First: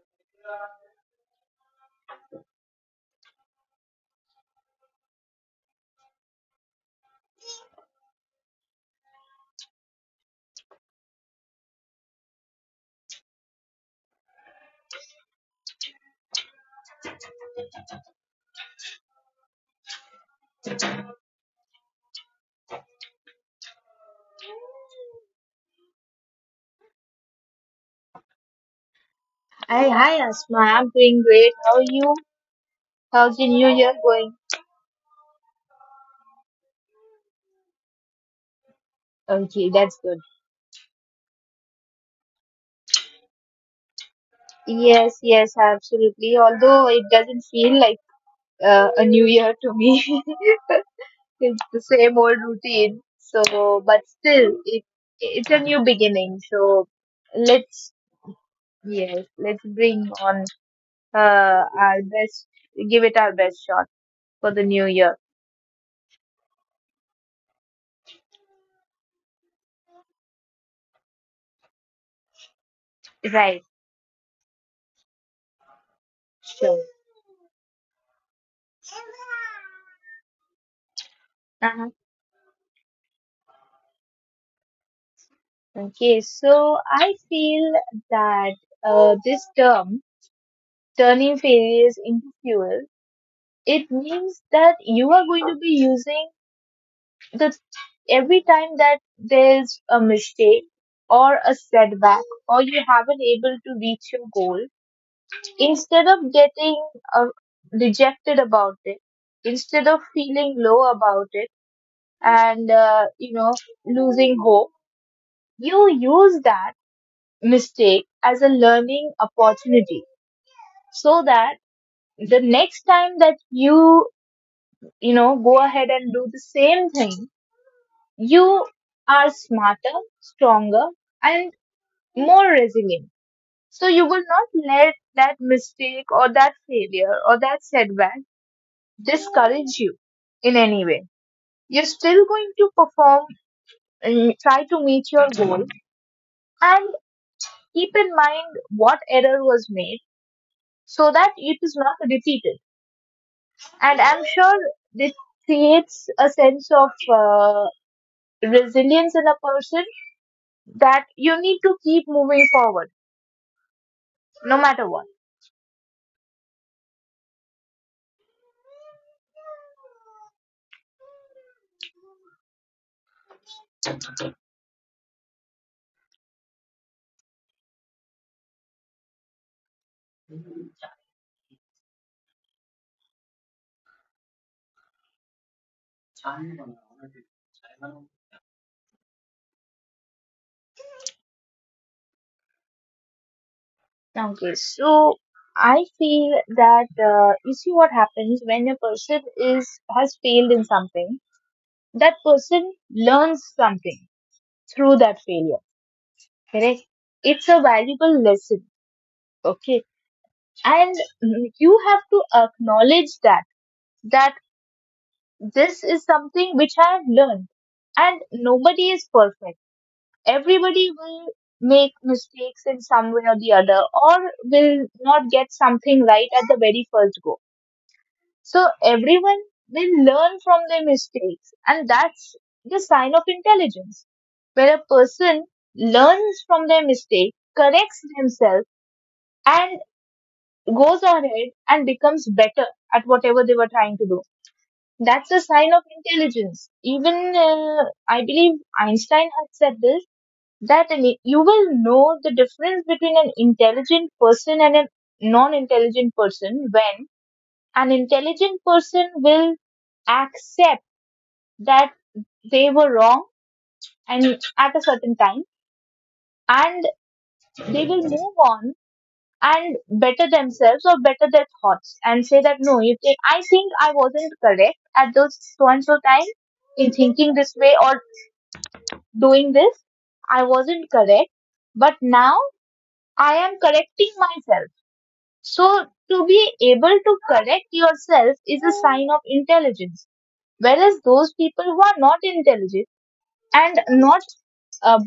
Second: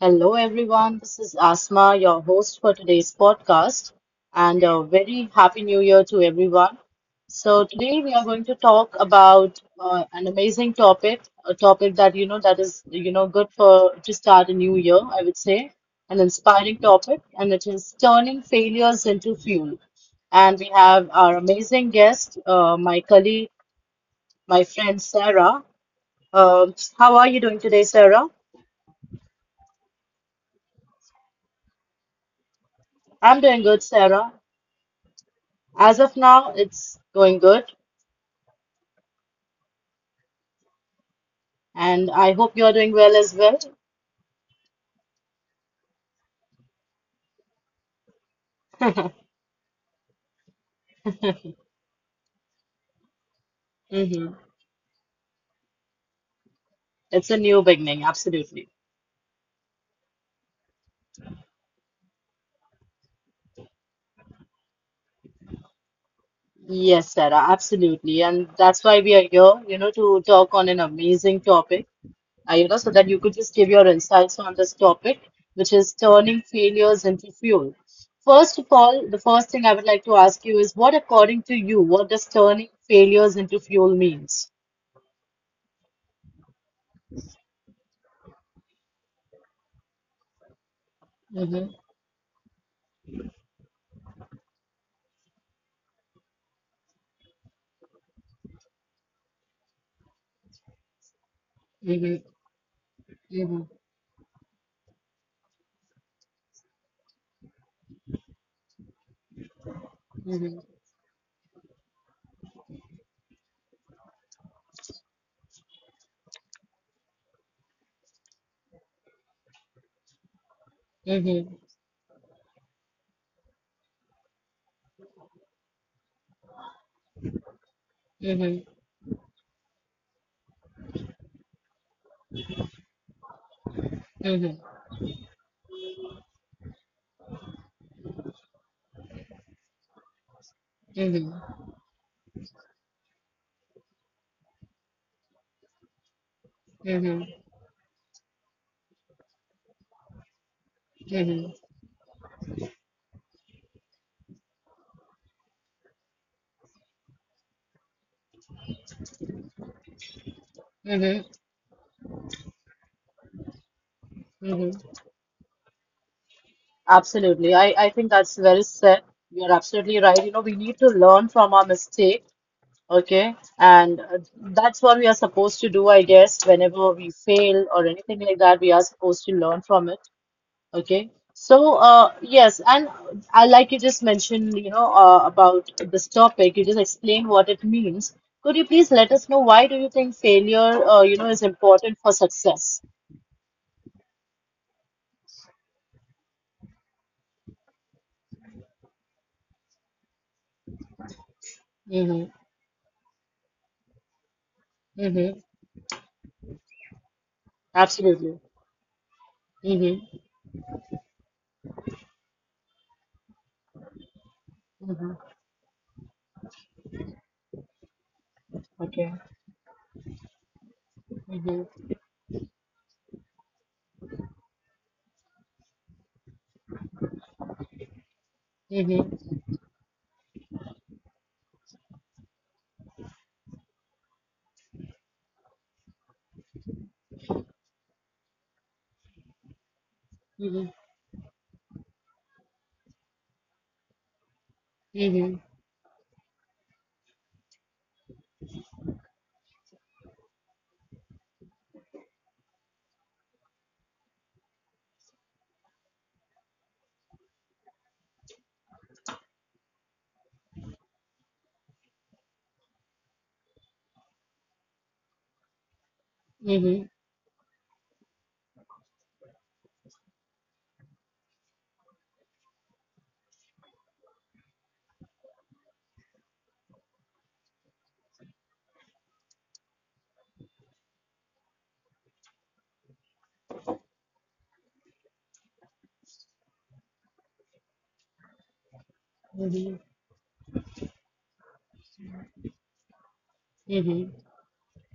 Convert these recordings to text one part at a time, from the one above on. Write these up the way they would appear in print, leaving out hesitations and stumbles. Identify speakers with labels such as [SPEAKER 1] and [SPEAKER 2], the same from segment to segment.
[SPEAKER 1] Hello, everyone. This is Asma, your host for today's podcast, and a very happy new year to everyone. So today we are going to talk about an amazing topic, a topic that you know that is you know good for to start a new year, I would say, an inspiring topic, and it is turning failures into fuel. And we have our amazing guest, my colleague, my friend Sarah. How are you doing today, Sarah?
[SPEAKER 2] Hi, hi Asma, I'm doing great. How are you? How's
[SPEAKER 1] I'm
[SPEAKER 2] your
[SPEAKER 1] doing
[SPEAKER 2] new
[SPEAKER 1] good,
[SPEAKER 2] year
[SPEAKER 1] Sarah.
[SPEAKER 2] going?
[SPEAKER 1] As of now, it's going good,
[SPEAKER 2] Okay, that's good.
[SPEAKER 1] and I hope you're doing well as well.
[SPEAKER 2] Yes, yes, absolutely. Although it doesn't feel like a new year to me. It's the same old routine. So, but
[SPEAKER 1] hmm
[SPEAKER 2] still, it's a new beginning. So,
[SPEAKER 1] It's a new
[SPEAKER 2] let's
[SPEAKER 1] beginning, absolutely.
[SPEAKER 2] yes, let's bring on our best, give it our best shot for the new year.
[SPEAKER 1] Yes, Sarah, absolutely. And that's why we are here, you know, to talk on an amazing topic, you know, so that you could
[SPEAKER 2] Right.
[SPEAKER 1] just give your insights on this topic, which is turning
[SPEAKER 2] Sure.
[SPEAKER 1] failures into fuel. First of all, the first thing I would like to ask you is what, according to you, what does turning failures into fuel means?
[SPEAKER 2] Okay, so I feel that this term, turning
[SPEAKER 1] Mm-hmm,
[SPEAKER 2] failures into fuel, it means that you are going to be using the every time that there's a mistake or a
[SPEAKER 1] mm-hmm,
[SPEAKER 2] setback or you haven't able
[SPEAKER 1] mm-hmm,
[SPEAKER 2] to reach your goal, instead of getting uh, dejected about it, instead of
[SPEAKER 1] mm-hmm,
[SPEAKER 2] feeling low about it and losing hope, you use that mistake as a learning opportunity so
[SPEAKER 1] mm-hmm,
[SPEAKER 2] that the next time that you know go ahead and do the same thing, you are smarter, stronger, and more resilient. So you will not
[SPEAKER 1] mm-hmm,
[SPEAKER 2] let that mistake or that failure or that setback discourage you in any way.
[SPEAKER 1] mm-hmm.
[SPEAKER 2] You're still going to perform and try to meet your goal and
[SPEAKER 1] Mm-hmm.
[SPEAKER 2] keep in mind what error was made so that
[SPEAKER 1] Mm-hmm.
[SPEAKER 2] it is not repeated. And I'm sure this creates a sense of resilience in a person, that
[SPEAKER 1] Mm-hmm.
[SPEAKER 2] you need to keep moving forward no
[SPEAKER 1] Mm-hmm.
[SPEAKER 2] matter what.
[SPEAKER 1] Absolutely. I think that's very said. You're absolutely right. You know, we need to learn from our mistake, okay? And that's what we are supposed to do, I guess. Whenever we fail or anything like that, we are supposed to learn from it, okay? So, yes, and I like you just mentioned, you know, about this topic. You just explained what it means. Could you please let us know why do you think failure, you know, is important for success?
[SPEAKER 2] Okay, so I feel that you see what happens when a person is has failed in something. That
[SPEAKER 1] Mm-hmm.
[SPEAKER 2] person learns something through that
[SPEAKER 1] Mm-hmm.
[SPEAKER 2] failure. Correct? It's a valuable
[SPEAKER 1] Absolutely.
[SPEAKER 2] lesson. Okay,
[SPEAKER 1] Mm-hmm.
[SPEAKER 2] and mm, you have to acknowledge that, that
[SPEAKER 1] Mm-hmm.
[SPEAKER 2] this is something which I have learned. And nobody is
[SPEAKER 1] Okay.
[SPEAKER 2] perfect. Everybody will
[SPEAKER 1] Mm-hmm.
[SPEAKER 2] make mistakes in some way or the other, or will not get something right at the very first go. So
[SPEAKER 1] Mm-hmm.
[SPEAKER 2] everyone will learn from their mistakes, and that's the sign of intelligence. Where a person learns from their mistake, corrects themselves, and
[SPEAKER 1] Mm-hmm.
[SPEAKER 2] goes ahead and becomes better at whatever they were trying to do. That's a sign of intelligence. Even I believe Einstein had said this, that you will know the difference between an intelligent person and a non intelligent person. When an intelligent person will accept that they were wrong and at a certain time, and
[SPEAKER 1] Mm-hmm.
[SPEAKER 2] they will move on and better themselves or better their thoughts and say that, no, if they, I think I wasn't correct at those so and so time in thinking this way or doing this. I wasn't correct, but now I am correcting myself. So, to be able to correct yourself is a sign of
[SPEAKER 1] Mm-hmm.
[SPEAKER 2] intelligence. Whereas those people who are not intelligent and not,
[SPEAKER 1] Mm-hmm.
[SPEAKER 2] uh,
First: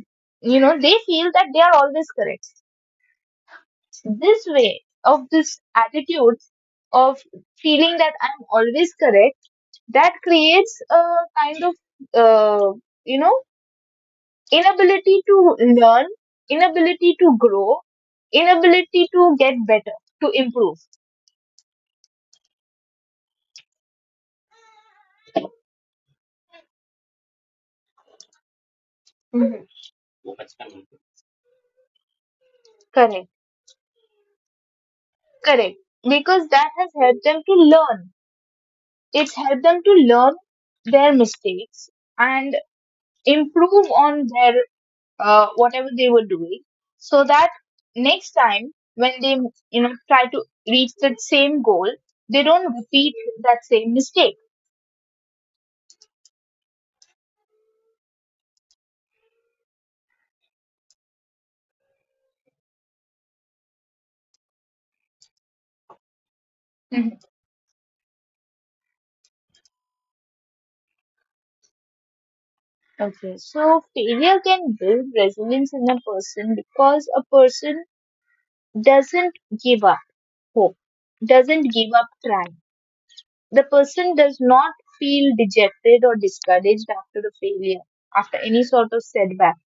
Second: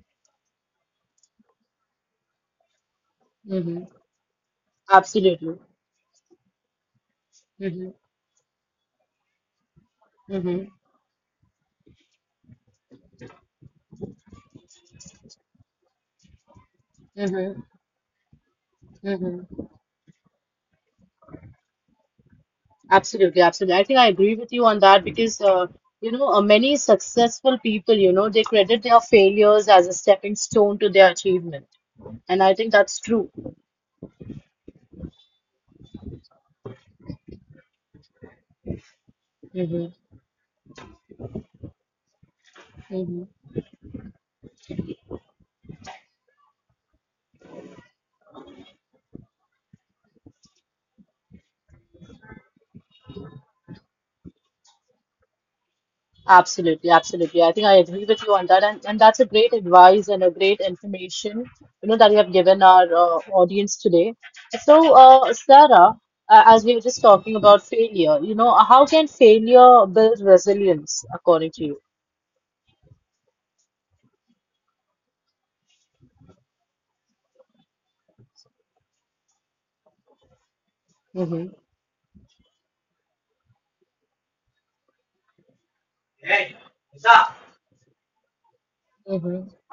[SPEAKER 2] you know, they feel that they are always correct.
[SPEAKER 1] Mm-hmm.
[SPEAKER 2] This way of
[SPEAKER 1] Absolutely.
[SPEAKER 2] this attitude of
[SPEAKER 1] Mm-hmm.
[SPEAKER 2] feeling that I'm always correct, that
[SPEAKER 1] Mm-hmm.
[SPEAKER 2] creates a kind of, uh, you know, inability to learn, inability to
[SPEAKER 1] Mm-hmm.
[SPEAKER 2] grow, inability to get
[SPEAKER 1] Mm-hmm.
[SPEAKER 2] better, to improve.
[SPEAKER 1] Absolutely. Absolutely. I think I agree with you on that because you know many successful people, you know, they credit their
[SPEAKER 2] Mhm.
[SPEAKER 1] failures as a stepping stone to their achievement, and I think that's
[SPEAKER 2] Correct.
[SPEAKER 1] true.
[SPEAKER 2] Correct. Because that has helped them to learn. It's helped them to
[SPEAKER 1] Mm-hmm.
[SPEAKER 2] learn their mistakes and improve on their whatever they were doing, so that next time when they, you know, try to reach that same goal, they don't repeat that same mistake.
[SPEAKER 1] Absolutely, absolutely. I think I agree with you on that, and that's a great advice and a great information, you know, that you have given our audience today. So, Sarah, as we were just talking about failure, you know, how can failure build resilience according to you?
[SPEAKER 2] Okay, so failure can build resilience in a person because a person doesn't give up hope,
[SPEAKER 1] Mm-hmm,
[SPEAKER 2] doesn't give up trying. The person does not feel dejected or discouraged after a failure, after any sort of
[SPEAKER 1] mm-hmm,
[SPEAKER 2] setback.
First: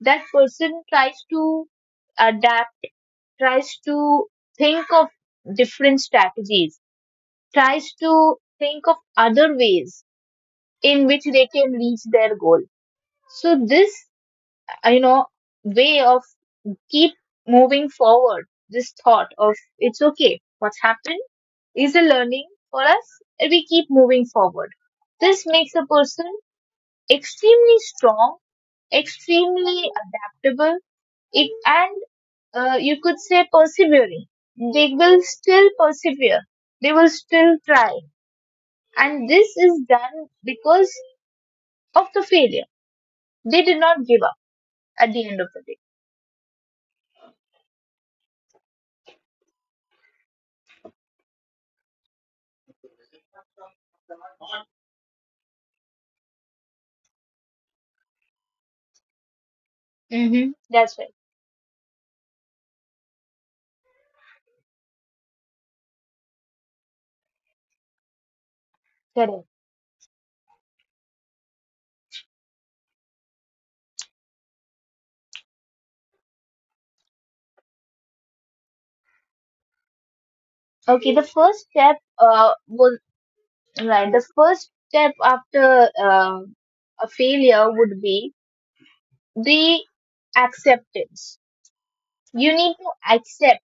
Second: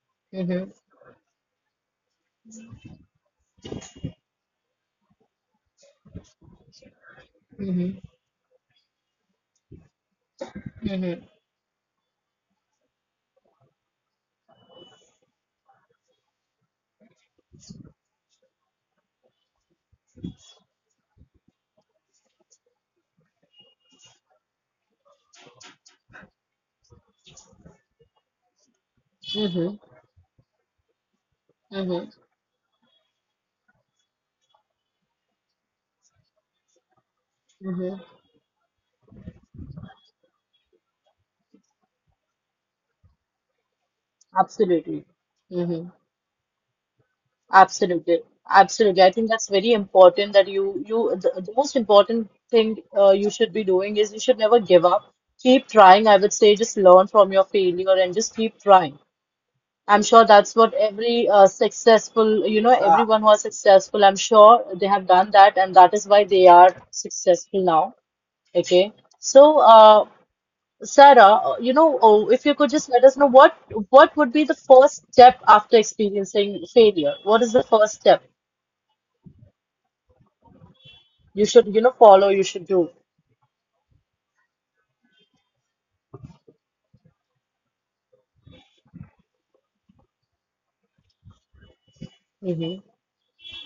[SPEAKER 2] That
[SPEAKER 1] mm-hmm,
[SPEAKER 2] person tries to adapt, tries to think of different strategies, tries
[SPEAKER 1] mm-hmm,
[SPEAKER 2] to think of other ways in which they can reach their goal. So, this, you know, way of keep moving forward. This thought of it's okay, what's happened is a learning for us, and we keep moving forward. This makes a person extremely strong,
[SPEAKER 1] mm-hmm,
[SPEAKER 2] extremely adaptable, it, and
[SPEAKER 1] mm-hmm,
[SPEAKER 2] you could say persevering. They will still persevere, they will still try,
[SPEAKER 1] mm-hmm.
[SPEAKER 2] and this is done because of the failure. They did not give up
[SPEAKER 1] Absolutely.
[SPEAKER 2] at the end of the day.
[SPEAKER 1] Absolutely, absolutely. I think that's very important that you the most important thing you should be doing is you should never give up. Keep trying. I would say just learn from your failure and just keep trying. I'm sure
[SPEAKER 2] Mm-hmm.
[SPEAKER 1] that's what
[SPEAKER 2] That's right,
[SPEAKER 1] every successful, you know, everyone who is successful, I'm sure they have done that, and that is why they are successful now. Okay.
[SPEAKER 2] correct.
[SPEAKER 1] So, Sarah, you know, oh, if you could just let us know what would be the first step after experiencing failure? What is the first step?
[SPEAKER 2] Okay, the
[SPEAKER 1] You should,
[SPEAKER 2] first
[SPEAKER 1] you know,
[SPEAKER 2] step
[SPEAKER 1] follow, you should do.
[SPEAKER 2] was Right. The first step after a failure would be the acceptance. You need
[SPEAKER 1] hmm
[SPEAKER 2] to accept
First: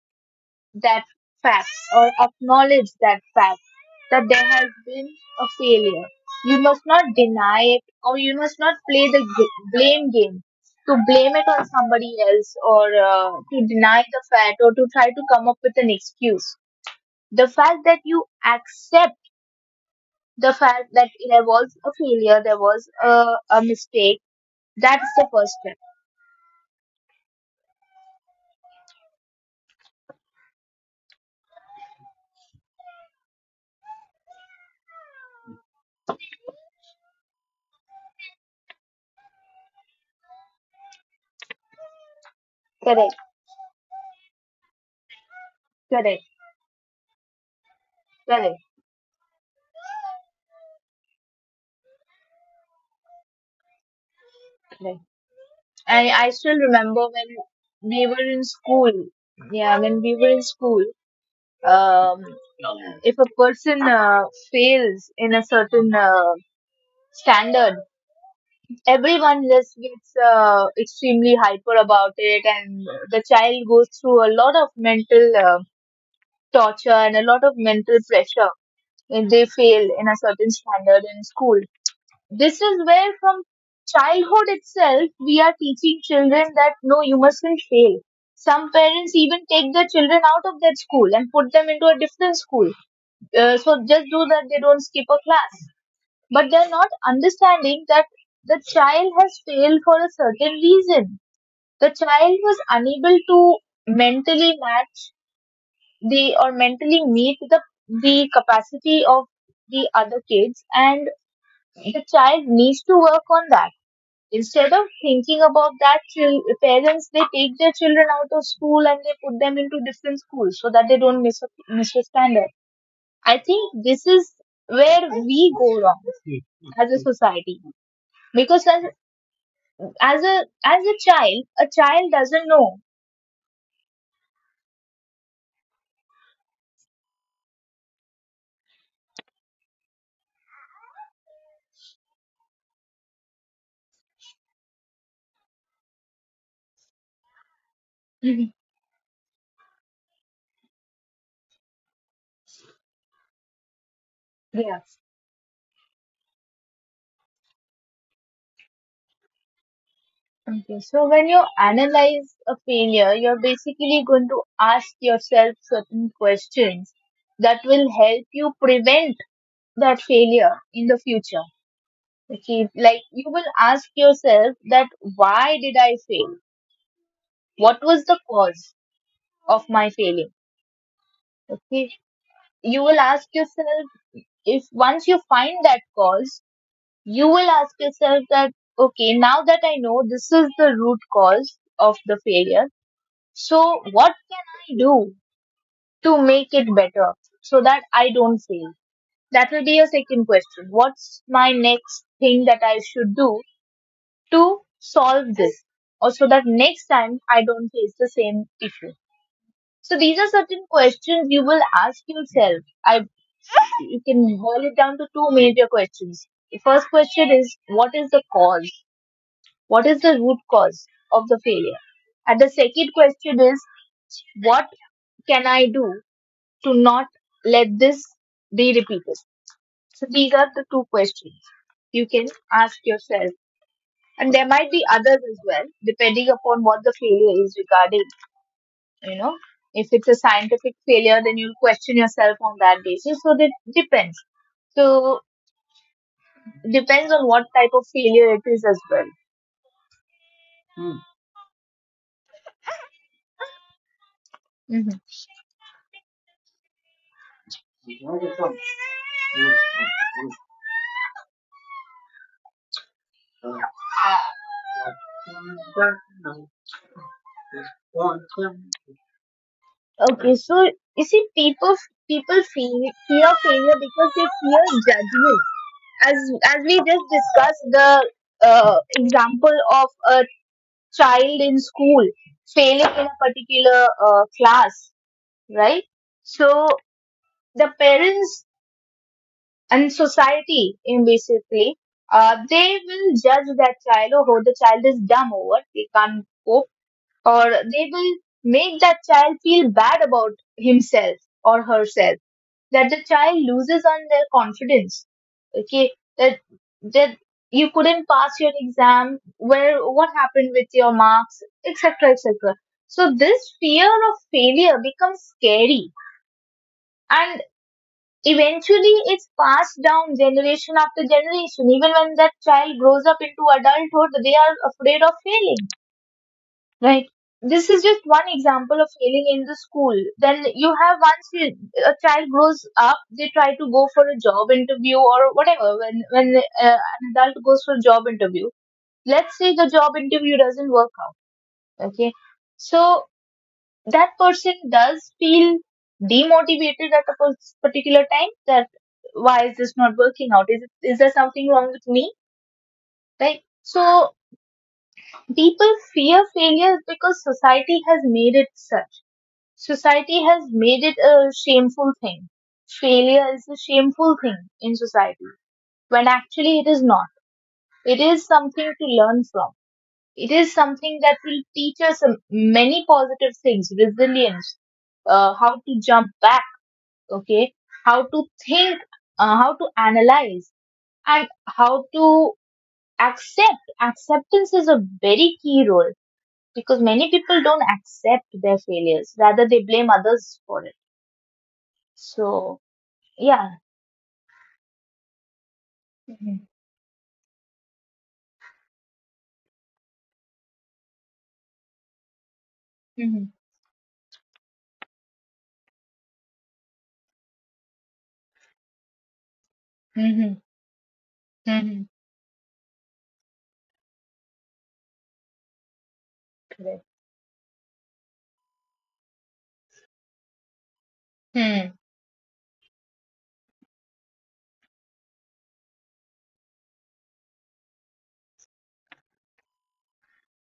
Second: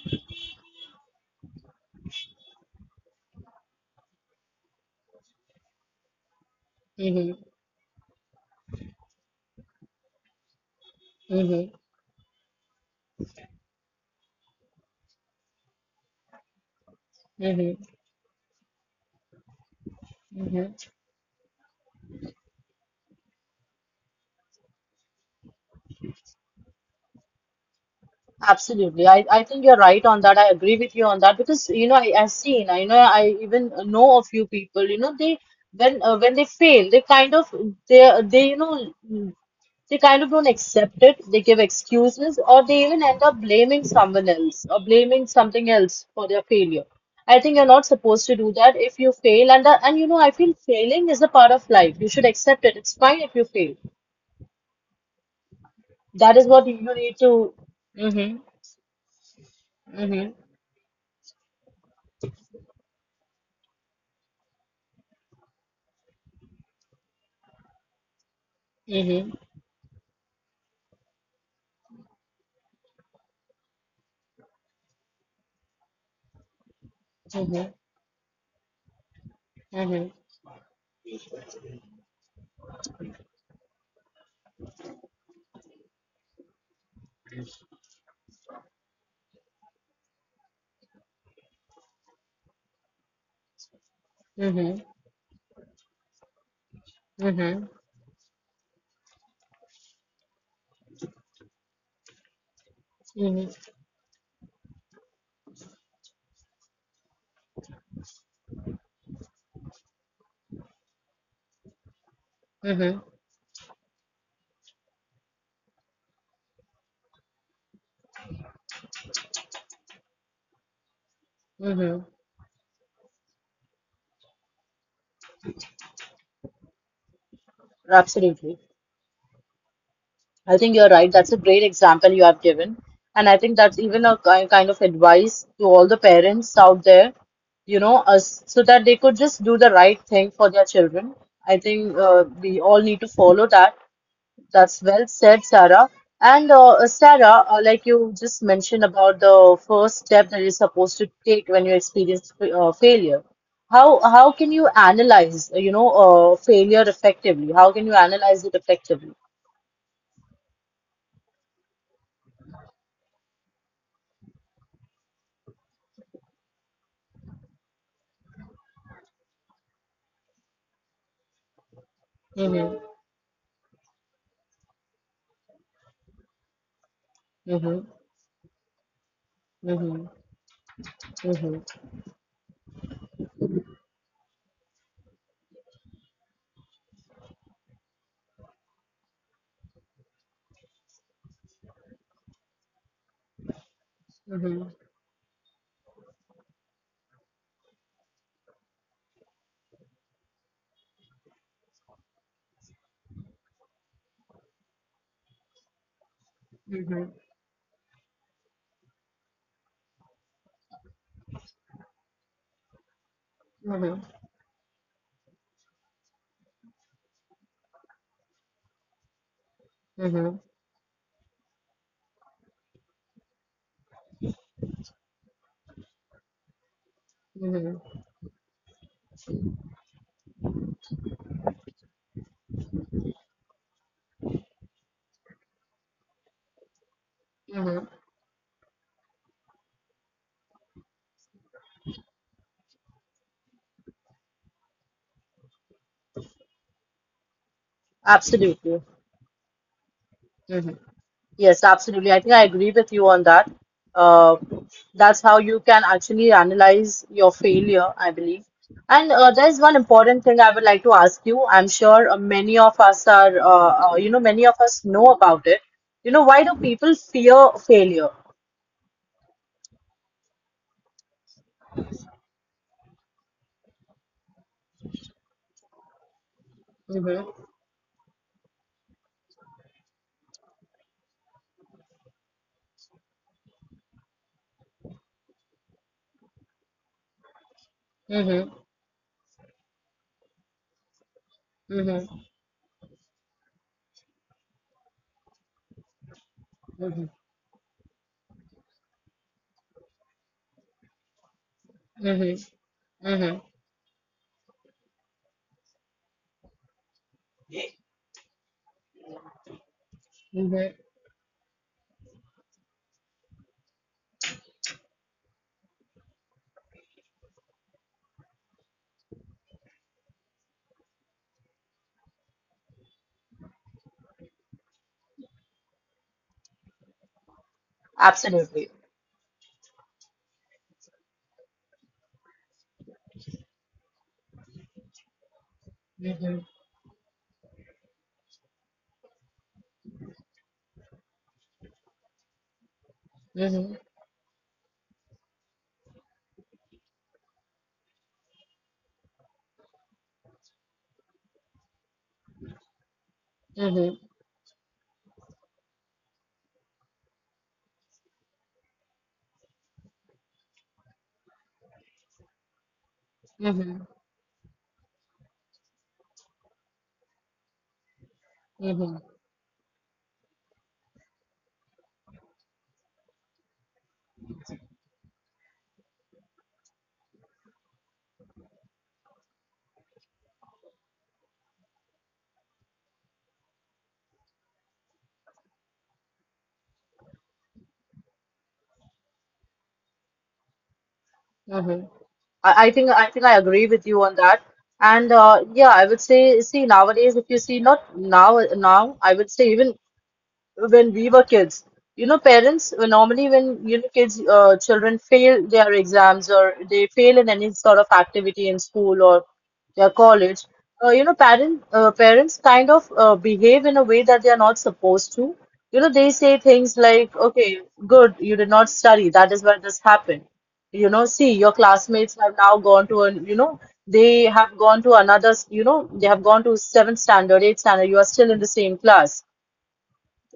[SPEAKER 2] that fact or acknowledge that fact, that there has been a failure. You must not
[SPEAKER 1] hmm
[SPEAKER 2] deny it, or you must not play the blame game to blame it on
[SPEAKER 1] hmm
[SPEAKER 2] somebody else or to deny the fact or to try to come up with an excuse. The fact
[SPEAKER 1] hmm
[SPEAKER 2] that you accept the
[SPEAKER 1] hmm
[SPEAKER 2] fact that there was a failure, there was a mistake. That's the first step.
[SPEAKER 1] Absolutely. I think you're right on that. I agree with you on that because, you know, I've seen, I know, I even know a few people, you know, when they fail, they, they, you know, they kind of don't accept it. They give excuses, or they even end
[SPEAKER 2] Correct,
[SPEAKER 1] up blaming someone else or blaming something else for their
[SPEAKER 2] correct,
[SPEAKER 1] failure. I think you're not supposed to do that
[SPEAKER 2] correct,
[SPEAKER 1] if you fail, and you know, I feel failing is a part of life. You should accept it. It's fine if you fail.
[SPEAKER 2] correct.
[SPEAKER 1] That is
[SPEAKER 2] I
[SPEAKER 1] what you
[SPEAKER 2] still
[SPEAKER 1] need
[SPEAKER 2] remember
[SPEAKER 1] to.
[SPEAKER 2] when we
[SPEAKER 1] Mhm.
[SPEAKER 2] were in school. Yeah, when
[SPEAKER 1] Mhm.
[SPEAKER 2] we were in school, um, if a person fails in a certain standard,
[SPEAKER 1] Mhm.
[SPEAKER 2] everyone just gets extremely hyper about it, and the child goes through a lot of mental torture and a lot
[SPEAKER 1] Mhm.
[SPEAKER 2] of mental pressure if they fail
[SPEAKER 1] Mhm.
[SPEAKER 2] in a certain standard in school. This is where, from childhood itself, we are teaching children that no, you mustn't fail. Some parents even take their children out of that school and put them into a different school.
[SPEAKER 1] Mhm.
[SPEAKER 2] So just do that, they don't skip a class.
[SPEAKER 1] Mhm.
[SPEAKER 2] But they're not understanding that the child has failed for a certain reason.
[SPEAKER 1] Mhm.
[SPEAKER 2] The child was unable to mentally match the or mentally meet the capacity of the other kids, and
[SPEAKER 1] Mhm.
[SPEAKER 2] the child needs to work on that. Instead of thinking about that, parents, they take their children out of school and they put them into different schools so that they
[SPEAKER 1] Mhm.
[SPEAKER 2] don't misunderstand it. I think this is where we go wrong as a society
[SPEAKER 1] Absolutely.
[SPEAKER 2] because
[SPEAKER 1] I think you're right. That's a
[SPEAKER 2] as
[SPEAKER 1] great example
[SPEAKER 2] a
[SPEAKER 1] you have
[SPEAKER 2] child
[SPEAKER 1] given.
[SPEAKER 2] doesn't
[SPEAKER 1] And
[SPEAKER 2] know.
[SPEAKER 1] I think that's even a kind of advice to all the parents out there, you know, us, so that they could just do the right thing for their children. I think we all need to follow that. That's well said, Sarah. And Sarah, like you just
[SPEAKER 2] Mhm.
[SPEAKER 1] mentioned about the first step that you're supposed to take when you experience failure. How can you
[SPEAKER 2] Yeah.
[SPEAKER 1] analyze, you know, failure effectively? How can you analyze it effectively?
[SPEAKER 2] Okay, so when you analyze a failure, you're basically going to ask yourself certain questions that will help you prevent that failure in the future. Okay,
[SPEAKER 1] hmm
[SPEAKER 2] like you will ask yourself that why did I fail? What was the cause of my
[SPEAKER 1] Mhm,
[SPEAKER 2] failing?
[SPEAKER 1] mhm,
[SPEAKER 2] Okay, you will ask yourself if once you find that cause, you will ask yourself that, okay, now that I know this is the root cause of the failure, so what can I
[SPEAKER 1] mhm,
[SPEAKER 2] do to make it better so that I don't fail? That will be your second question. What's my next thing that I should do to solve this or so that next time
[SPEAKER 1] mhm,
[SPEAKER 2] I don't face the same issue. So these are certain questions you will ask yourself. I You
[SPEAKER 1] mhm,
[SPEAKER 2] can boil it down to two major questions. The first question is, what is the cause? What is the root
[SPEAKER 1] mhm,
[SPEAKER 2] cause of the failure? And the second question is, what can I do to not let
[SPEAKER 1] mhm,
[SPEAKER 2] this be repeated? So these are the two questions you can ask yourself, and there might be others as well depending upon what the failure is regarding.
[SPEAKER 1] mhm.
[SPEAKER 2] You know, if it's a scientific failure, then you'll question yourself on that basis, so that depends. So depends on what type of failure it is as
[SPEAKER 1] Absolutely.
[SPEAKER 2] well.
[SPEAKER 1] hmm Yes, absolutely. I think I agree with you on that. Uh,
[SPEAKER 2] Hmm.
[SPEAKER 1] that's how you can actually analyze your failure, I believe. And there's one important thing I would like to ask you. I'm sure many of us are, you know, many of us know about it. You know, why do people fear failure?
[SPEAKER 2] Okay, so you see people, people feel fear failure because they fear judgment, as as we just
[SPEAKER 1] Mhm,
[SPEAKER 2] discussed the example of a child in school failing in a particular class, right? So the parents
[SPEAKER 1] mhm,
[SPEAKER 2] and society, in basically,
[SPEAKER 1] mhm,
[SPEAKER 2] they will judge that child, oh, the child is dumb over, they can't cope,
[SPEAKER 1] mhm,
[SPEAKER 2] or they will make that child feel bad about himself or herself,
[SPEAKER 1] mhm,
[SPEAKER 2] that the child
[SPEAKER 1] mhm,
[SPEAKER 2] loses on their confidence. Okay, that that you couldn't pass your exam, where what happened with
[SPEAKER 1] mhm.
[SPEAKER 2] your marks, etc., etc. So this fear of failure becomes scary, and. Eventually, it's passed down generation after generation. Even when that child grows up into adulthood, they are afraid of failing, right? This is just one
[SPEAKER 1] Absolutely.
[SPEAKER 2] example of failing in the school. Then you have once you, a child grows up, they try to go for a job interview or whatever. When an adult goes for a job interview, let's say the job interview doesn't work out. Okay, so
[SPEAKER 1] Mm-hmm.
[SPEAKER 2] that person does feel demotivated at a particular time that, why is this not working out, is it, is there something wrong with me, right?
[SPEAKER 1] Mm-hmm.
[SPEAKER 2] So people fear failure because society has made it such. Society has made it a shameful thing. Failure is a
[SPEAKER 1] Mm-hmm.
[SPEAKER 2] shameful thing in society when actually it is not. It is something to
[SPEAKER 1] Mm-hmm.
[SPEAKER 2] learn from. It is something that will teach us many positive things, resilience, how to jump back, okay, how to think, how to analyze, and how to accept. Acceptance is a very key role because many people don't accept their failures, rather they blame others for it.
[SPEAKER 1] Mm-hmm. I,
[SPEAKER 2] So,
[SPEAKER 1] I think I think I
[SPEAKER 2] yeah.
[SPEAKER 1] agree with you on that. And yeah, I would say,
[SPEAKER 2] Mhm,
[SPEAKER 1] see, nowadays, if you see, not now, now, I would say even when we were kids. You know, parents normally
[SPEAKER 2] mhm,
[SPEAKER 1] when you know kids, children fail their exams or they fail in any sort of activity in school or their
[SPEAKER 2] mhm,
[SPEAKER 1] college. You know,
[SPEAKER 2] mhm.
[SPEAKER 1] parents kind of behave in a way that they are not supposed to. You know, they say things
[SPEAKER 2] Correct.
[SPEAKER 1] like, "Okay, good, you did not study. That is why this happened." You know, see, your
[SPEAKER 2] Hmm.
[SPEAKER 1] classmates have now gone to an, you know, they have gone to another, you know, they have gone to seventh standard, eighth standard. You are still in the same class,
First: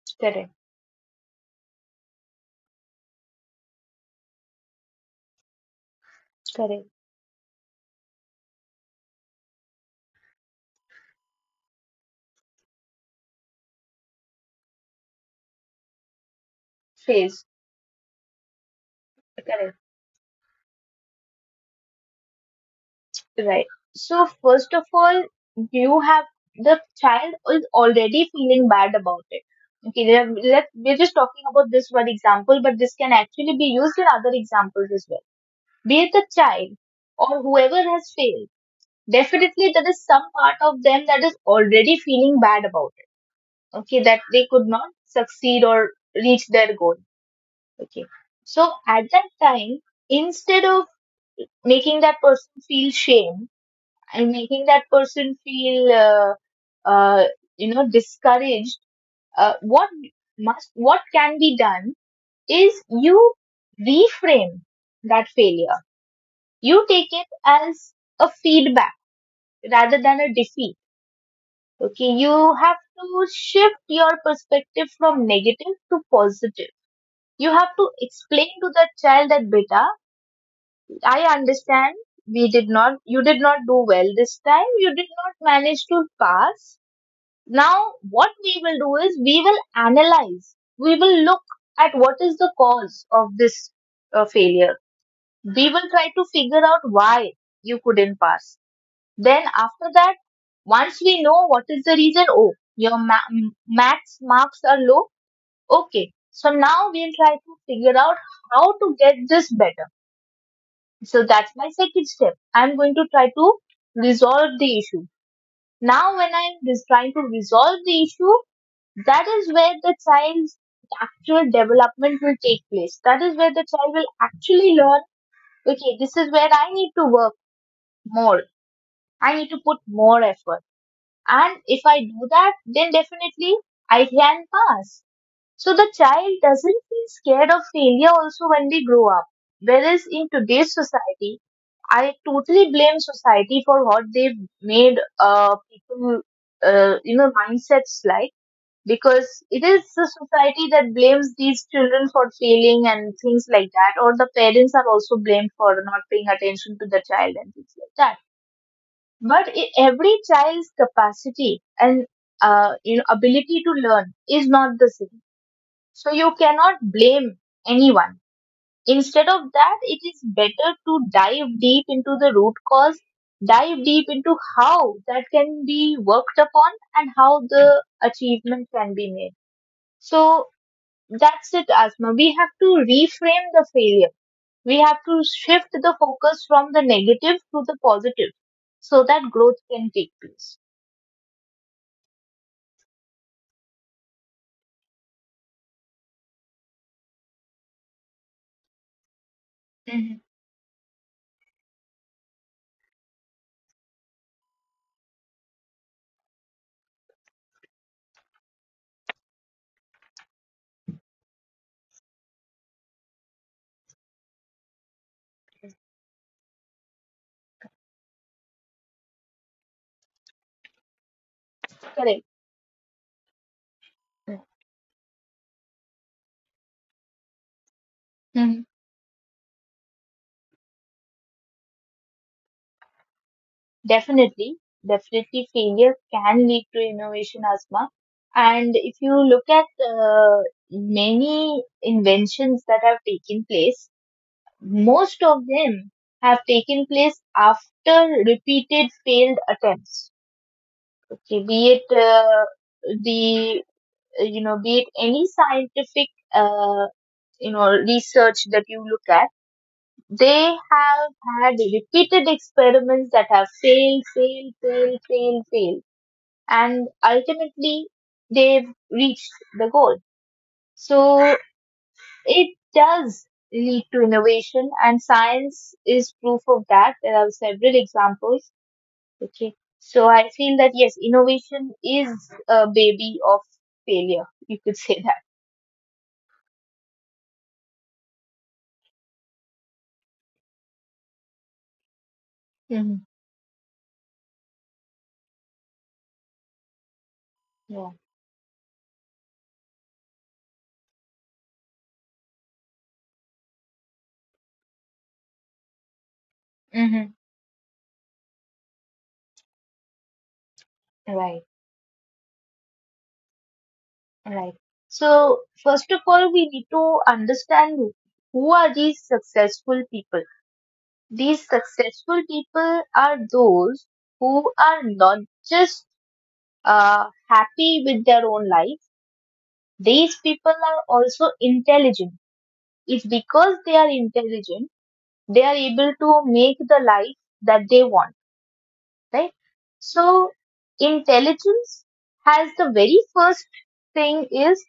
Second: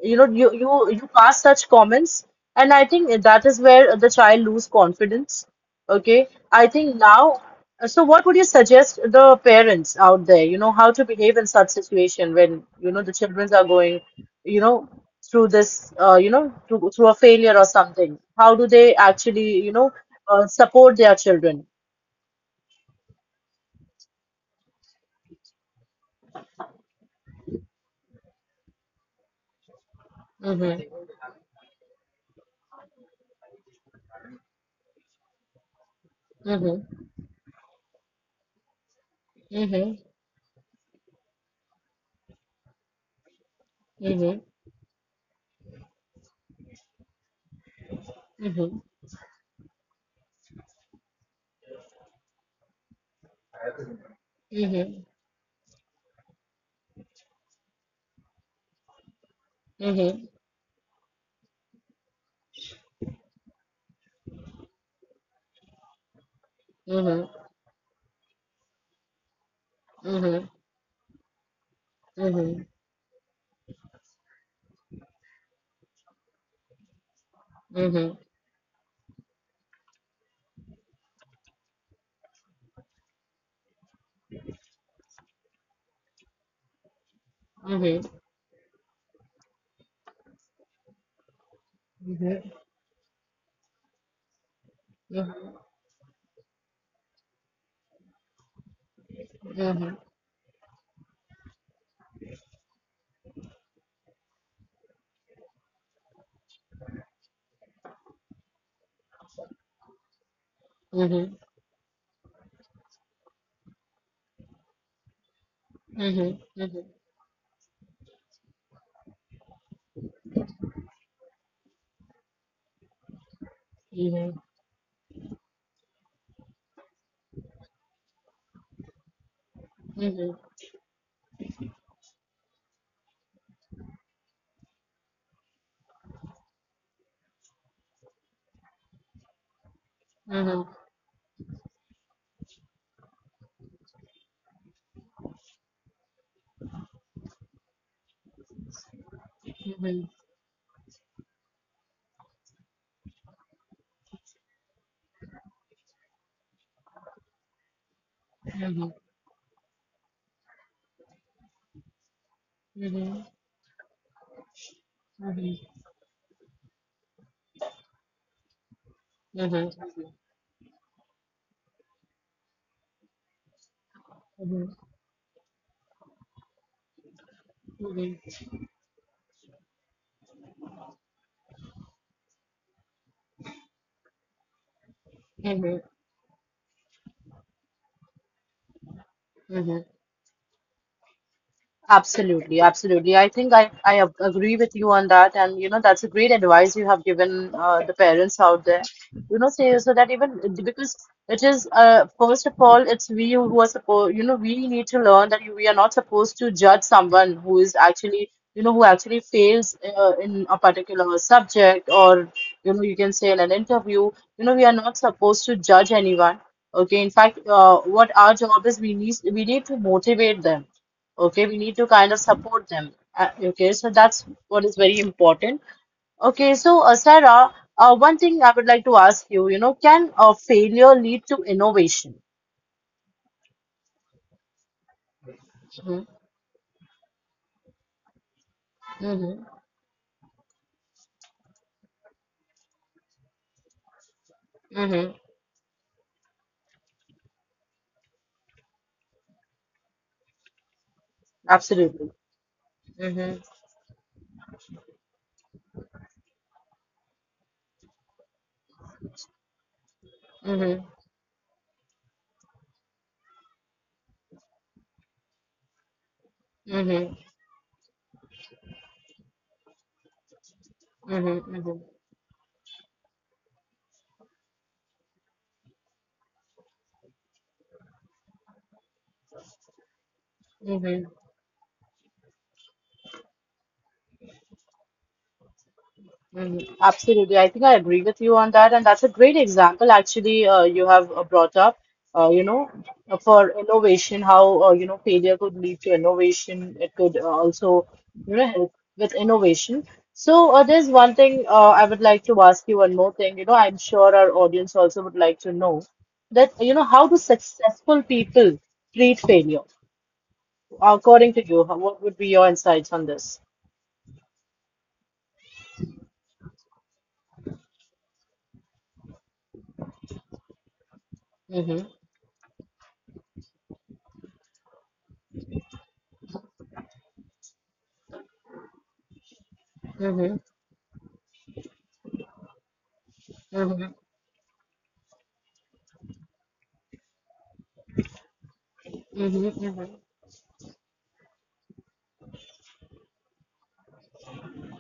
[SPEAKER 1] you know, you
[SPEAKER 2] Correct.
[SPEAKER 1] you you pass such comments, and I think that is where the child lose confidence, okay? I
[SPEAKER 2] Correct.
[SPEAKER 1] think now, so what would you suggest the parents out there, you know, how to behave in such situation when you know the children are going, you know, through this, you know, through a
[SPEAKER 2] Phase.
[SPEAKER 1] failure or something? How do they actually, you
[SPEAKER 2] Correct.
[SPEAKER 1] know, support their children?
[SPEAKER 2] Right. So first of all, you have the child is already feeling bad about it. Okay, they have- let
[SPEAKER 1] Mm-hmm.
[SPEAKER 2] we're just talking about this one example, but this can actually be used in other examples as well. Be it the child
[SPEAKER 1] Mm-hmm.
[SPEAKER 2] or whoever has failed, definitely there
[SPEAKER 1] Mm-hmm.
[SPEAKER 2] is some part of them that is already feeling bad about it. Okay, that
[SPEAKER 1] Mm-hmm.
[SPEAKER 2] they could not succeed or reach their goal. Okay, so
[SPEAKER 1] Mm-hmm.
[SPEAKER 2] at that time, instead of making that person feel shame and making that
[SPEAKER 1] Mm-hmm.
[SPEAKER 2] person feel uh, you know discouraged, what
[SPEAKER 1] Mm-hmm. Mm-hmm.
[SPEAKER 2] must what can be done is you reframe that failure. You take
[SPEAKER 1] Mm-hmm.
[SPEAKER 2] it as a feedback rather than a
[SPEAKER 1] Mm-hmm.
[SPEAKER 2] defeat. Okay, you
[SPEAKER 1] Mm-hmm.
[SPEAKER 2] have to shift your perspective from negative to positive. You have to
[SPEAKER 1] Mm-hmm,
[SPEAKER 2] explain to that child that beta, I understand we did not you did not do well this time, you did not manage to pass. Now,
[SPEAKER 1] mm-hmm.
[SPEAKER 2] what we will do is we will analyze, we will look at what is the cause of this failure.
[SPEAKER 1] Mm-hmm.
[SPEAKER 2] We will try to figure out why you couldn't pass. Then, after that, once we know what is the reason, oh, your max marks are low. Okay, so now we'll try to figure out how to get this better. So, that's my second step. I'm going to try to resolve the issue. Now, when I'm just trying to resolve the issue, that is where the child's actual development will take place. That is where the child will actually learn, okay, this is where I need to work more. I need to put more effort. And if I do that, then definitely I can pass. So the child doesn't feel scared of failure also when they grow up. Whereas in today's society, I totally blame society for what they've made people, you know, mindsets like, because it is the society that blames these children for failing and things like that, or the parents are also blamed for not paying attention to the child and things like that. But I every child's capacity and you know ability to learn is not the same, so you cannot blame anyone. Instead of that, it is better to dive deep into the root cause, dive deep into how that can be worked upon and how the achievement can be made. So that's it, Asma. We have to reframe the failure. We have to shift the focus from the negative to the positive so that growth can take place.
[SPEAKER 1] Absolutely, absolutely. I think I agree with you on that. And, you know, that's a great advice you have given the parents out there. You know, say so that
[SPEAKER 2] Mhm.
[SPEAKER 1] even because it is, first of all, it's we who are supposed, you know, we need to learn that we are not supposed to judge someone who is actually, you know, who actually fails in a particular subject or, you know, you can say in an interview, you know, we are not supposed to judge anyone. Okay. In fact, what our job is, we need to motivate them. Okay, we need to kind of
[SPEAKER 2] Correct.
[SPEAKER 1] support them. Okay, so that's what is very important. Okay, so Sarah, one thing I would like to ask you, you know, can a failure lead to innovation?
[SPEAKER 2] Definitely, definitely, failure
[SPEAKER 1] Mm-hmm.
[SPEAKER 2] can lead to innovation, Asma. And if you
[SPEAKER 1] Mm-hmm.
[SPEAKER 2] look at uh, many inventions that have taken place,
[SPEAKER 1] Mm-hmm.
[SPEAKER 2] most of them have taken place after repeated failed attempts. Okay, be it
[SPEAKER 1] Absolutely. Mm-hmm.
[SPEAKER 2] the you know, be it any scientific you know research that you look at, they
[SPEAKER 1] Mm-hmm.
[SPEAKER 2] have had repeated experiments that have failed, failed, failed, failed, failed and
[SPEAKER 1] Mm-hmm.
[SPEAKER 2] ultimately they've reached the goal. So
[SPEAKER 1] Mm-hmm.
[SPEAKER 2] it does lead to innovation and science is proof of that. There are several examples. Okay. So I feel that
[SPEAKER 1] Mm-hmm.
[SPEAKER 2] yes, innovation is a baby of failure. You could say that.
[SPEAKER 1] Mm, absolutely. I think I agree with you on that. And that's a great example, actually, you have brought up, you know,
[SPEAKER 2] Mhm.
[SPEAKER 1] for innovation, how, you know, failure could lead to innovation. It could also,
[SPEAKER 2] Yeah.
[SPEAKER 1] you know, help with innovation. So, there's one thing I would like to ask you one more thing. You know, I'm sure our audience also would like to know that, you know, how
[SPEAKER 2] Mm-hmm.
[SPEAKER 1] do successful people treat failure? According to
[SPEAKER 2] Right.
[SPEAKER 1] you, how- what would be your insights on this?
[SPEAKER 2] Right. So first of all, we need to understand who are these successful people. These
[SPEAKER 1] Mm-hmm.
[SPEAKER 2] successful people are those who are not just happy with their own life, these
[SPEAKER 1] Mm-hmm.
[SPEAKER 2] people are also intelligent. It's because
[SPEAKER 1] Mm-hmm.
[SPEAKER 2] they are intelligent, they are able to make the life that they want, right?
[SPEAKER 1] Mm-hmm.
[SPEAKER 2] So, intelligence has, the very first thing is,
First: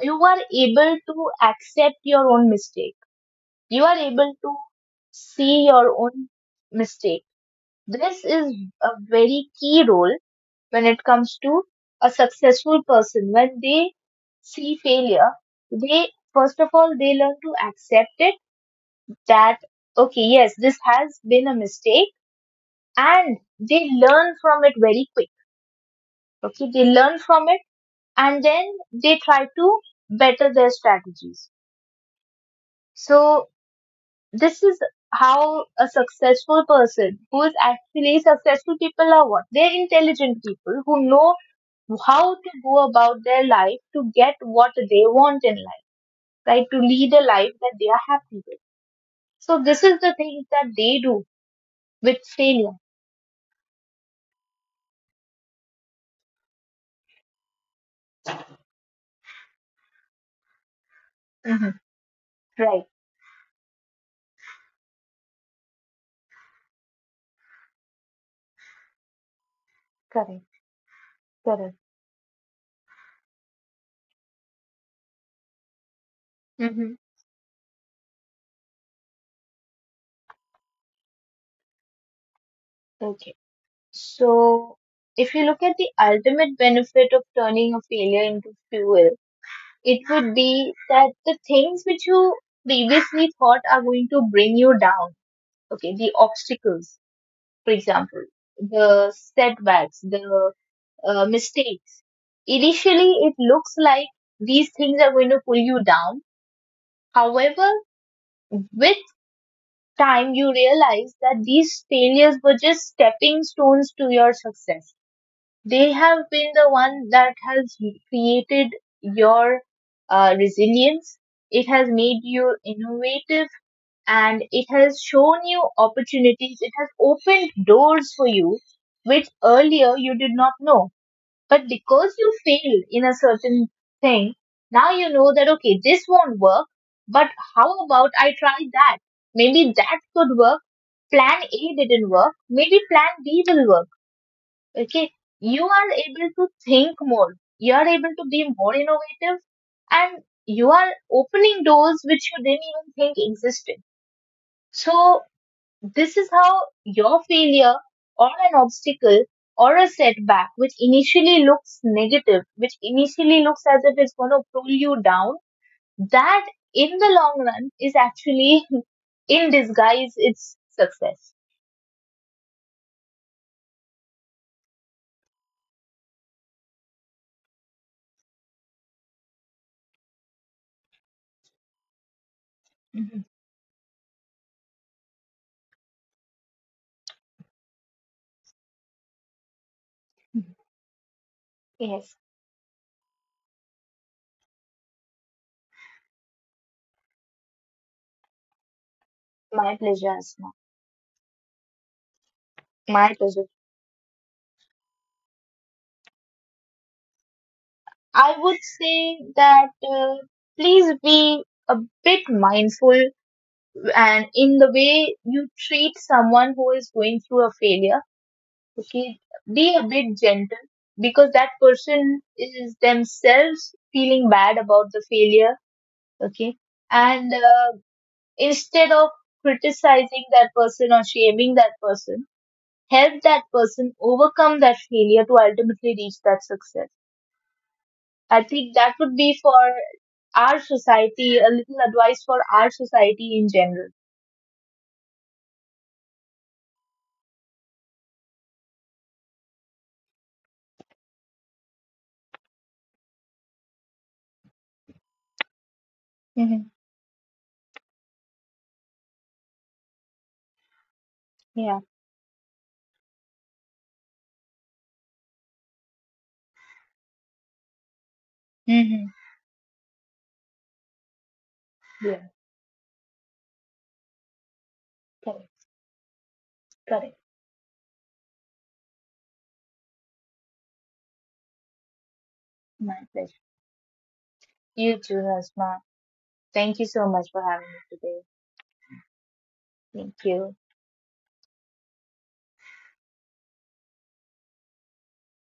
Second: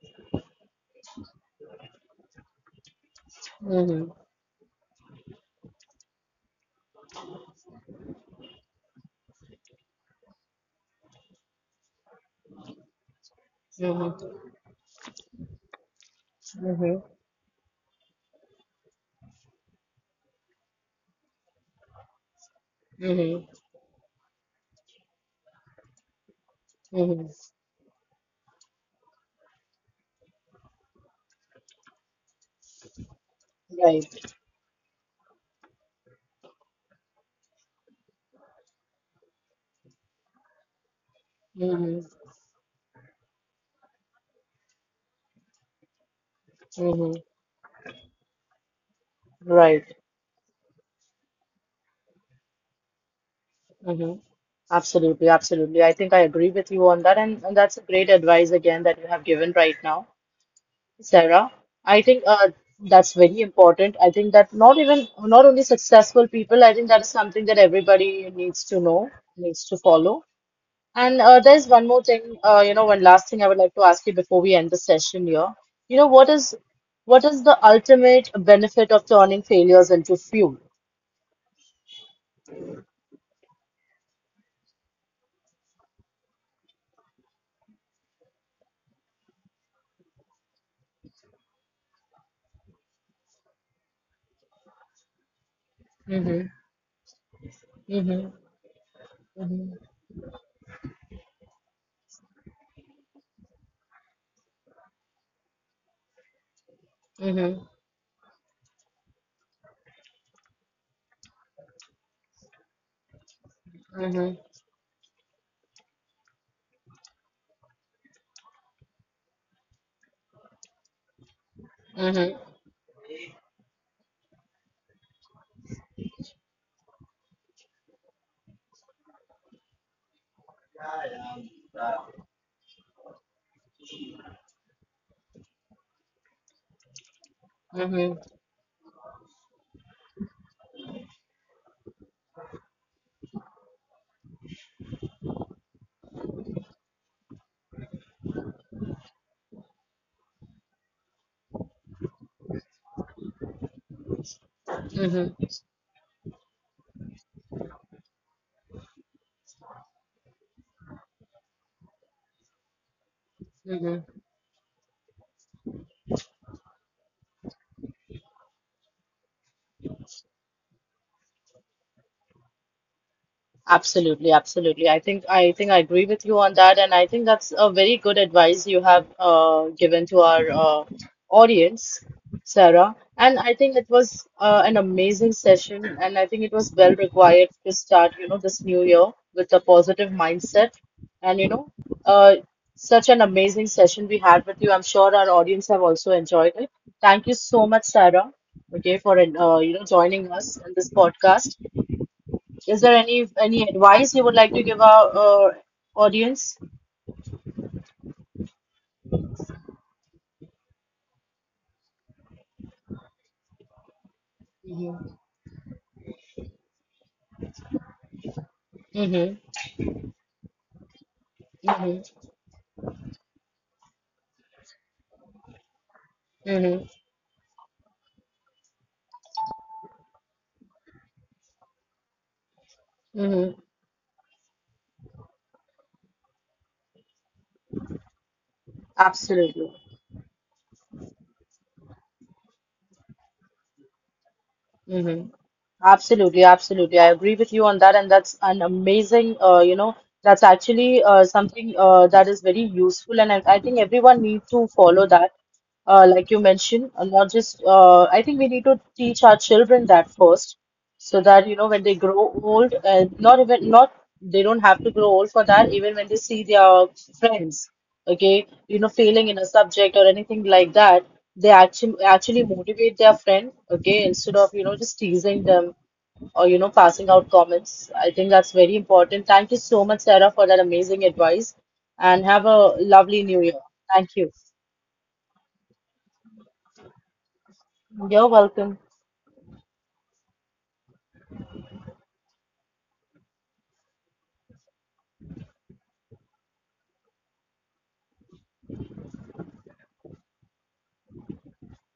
[SPEAKER 2] you are able to accept your own mistake. You are
[SPEAKER 1] Mm-hmm.
[SPEAKER 2] able to see your own mistake. This is a very key role when it comes to a successful person. When they
[SPEAKER 1] Mm-hmm.
[SPEAKER 2] see failure, they first of all
[SPEAKER 1] Mm-hmm.
[SPEAKER 2] they learn to accept it, that okay, yes, this has been a mistake, and
[SPEAKER 1] Mm-hmm.
[SPEAKER 2] they learn from it very quick. Okay, they learn
[SPEAKER 1] Mm-hmm.
[SPEAKER 2] from it and then they try to better their strategies. So
[SPEAKER 1] Right.
[SPEAKER 2] this is how a successful person, who is actually, successful people are, what, they're intelligent people who know
[SPEAKER 1] Mm-hmm. Mm-hmm.
[SPEAKER 2] how to go about their life to get what they want in life, right, to
[SPEAKER 1] Mm-hmm.
[SPEAKER 2] lead a
[SPEAKER 1] Mm-hmm.
[SPEAKER 2] life that they are happy with. So this
[SPEAKER 1] Right.
[SPEAKER 2] is the things that they do with failure.
[SPEAKER 1] Mm-hmm. Absolutely, absolutely. I think I agree with you on that, and, that's a great advice again that you have given right now, Sarah.
[SPEAKER 2] Hmm.
[SPEAKER 1] I think
[SPEAKER 2] Right.
[SPEAKER 1] that's very important. I think that not even not only successful people, I think that is something that everybody needs to know, needs to follow.
[SPEAKER 2] Correct.
[SPEAKER 1] And there's
[SPEAKER 2] Correct.
[SPEAKER 1] one more thing, you know, one last thing I would like to ask you before we end the session here. You know,
[SPEAKER 2] Hmm.
[SPEAKER 1] what is the ultimate benefit of turning failures into fuel?
[SPEAKER 2] Okay, so if you look at the ultimate benefit of turning a failure into fuel, it would be that the things which you previously thought are going to bring you down, okay, the
[SPEAKER 1] Mm-hmm,
[SPEAKER 2] obstacles, for example,
[SPEAKER 1] mm-hmm,
[SPEAKER 2] the setbacks, the mistakes. Initially, it looks like these things are going to pull you down.
[SPEAKER 1] mm-hmm,
[SPEAKER 2] However, with time, you realize that these failures were just stepping stones to your
[SPEAKER 1] mm-hmm,
[SPEAKER 2] success. They have been the one that has created your resilience. It has made
[SPEAKER 1] mm-hmm,
[SPEAKER 2] you innovative and it has shown you opportunities. It has opened doors for you, which earlier you did not know. But because you failed in a certain thing, now you know that, okay, this won't work, but how about
[SPEAKER 1] mm-hmm,
[SPEAKER 2] I try that? Maybe that could work. Plan A didn't work. Maybe plan B will work. Okay, you are able to think more, you are able to be more innovative, and you are opening doors which you didn't even think existed. So
[SPEAKER 1] mm-hmm,
[SPEAKER 2] this is how your failure or an obstacle or a setback, which initially looks negative, which initially looks as if
[SPEAKER 1] mm-hmm.
[SPEAKER 2] it's going to pull you down, that in the long run is actually in disguise its success.
[SPEAKER 1] Absolutely, absolutely. I agree with you on that, and I think that's a very good advice you have given to our audience, Sarah.
[SPEAKER 2] Mhm.
[SPEAKER 1] And I think it was an amazing session, and I think it was well required to start, you know, this new year with a positive mindset. And you know,
[SPEAKER 2] Yes.
[SPEAKER 1] uh, such an amazing session we had with you. I'm sure our audience have also enjoyed it. Thank you so much, Sarah, okay, for you
[SPEAKER 2] My
[SPEAKER 1] know
[SPEAKER 2] pleasure,
[SPEAKER 1] joining
[SPEAKER 2] Asma.
[SPEAKER 1] us in this podcast. Is there
[SPEAKER 2] My pleasure.
[SPEAKER 1] any advice you would like to give our audience?
[SPEAKER 2] I would say that please be a bit mindful and in the
[SPEAKER 1] Mm-hmm.
[SPEAKER 2] way you treat someone who is going through a failure, okay,
[SPEAKER 1] Mm-hmm.
[SPEAKER 2] be a bit gentle because that person
[SPEAKER 1] Mm-hmm.
[SPEAKER 2] is themselves feeling bad about the failure, okay,
[SPEAKER 1] Mm-hmm.
[SPEAKER 2] and instead of criticizing that person or shaming that person, help that
[SPEAKER 1] Mm-hmm.
[SPEAKER 2] person overcome that failure to ultimately reach that success. I think that would be for
[SPEAKER 1] Absolutely.
[SPEAKER 2] our society, a little advice for our society in general.
[SPEAKER 1] Mm-hmm. Absolutely. Absolutely. I agree with you on that, and that's an amazing. You know, that's actually something that is very useful, and I think everyone needs to follow that. Like you
[SPEAKER 2] Mm-hmm.
[SPEAKER 1] mentioned, and not just. I think we need to teach our children that first, so that you know when
[SPEAKER 2] Yeah.
[SPEAKER 1] they grow old, and not even not they don't have to grow old for that, even when they see their friends, okay, you know,
[SPEAKER 2] Mm-hmm.
[SPEAKER 1] failing in a subject or anything like that, they actually
[SPEAKER 2] Yeah,
[SPEAKER 1] actually motivate their friend, okay, instead of, you know, just teasing
[SPEAKER 2] correct,
[SPEAKER 1] them or, you know, passing
[SPEAKER 2] correct.
[SPEAKER 1] out comments. I think that's very important. Thank you so much, Sarah, for that amazing advice, and have a
[SPEAKER 2] My
[SPEAKER 1] lovely new
[SPEAKER 2] pleasure.
[SPEAKER 1] year. Thank you.
[SPEAKER 2] You too, Hasma. Thank you so much for having me today.
[SPEAKER 1] You're welcome.
[SPEAKER 2] Thank you.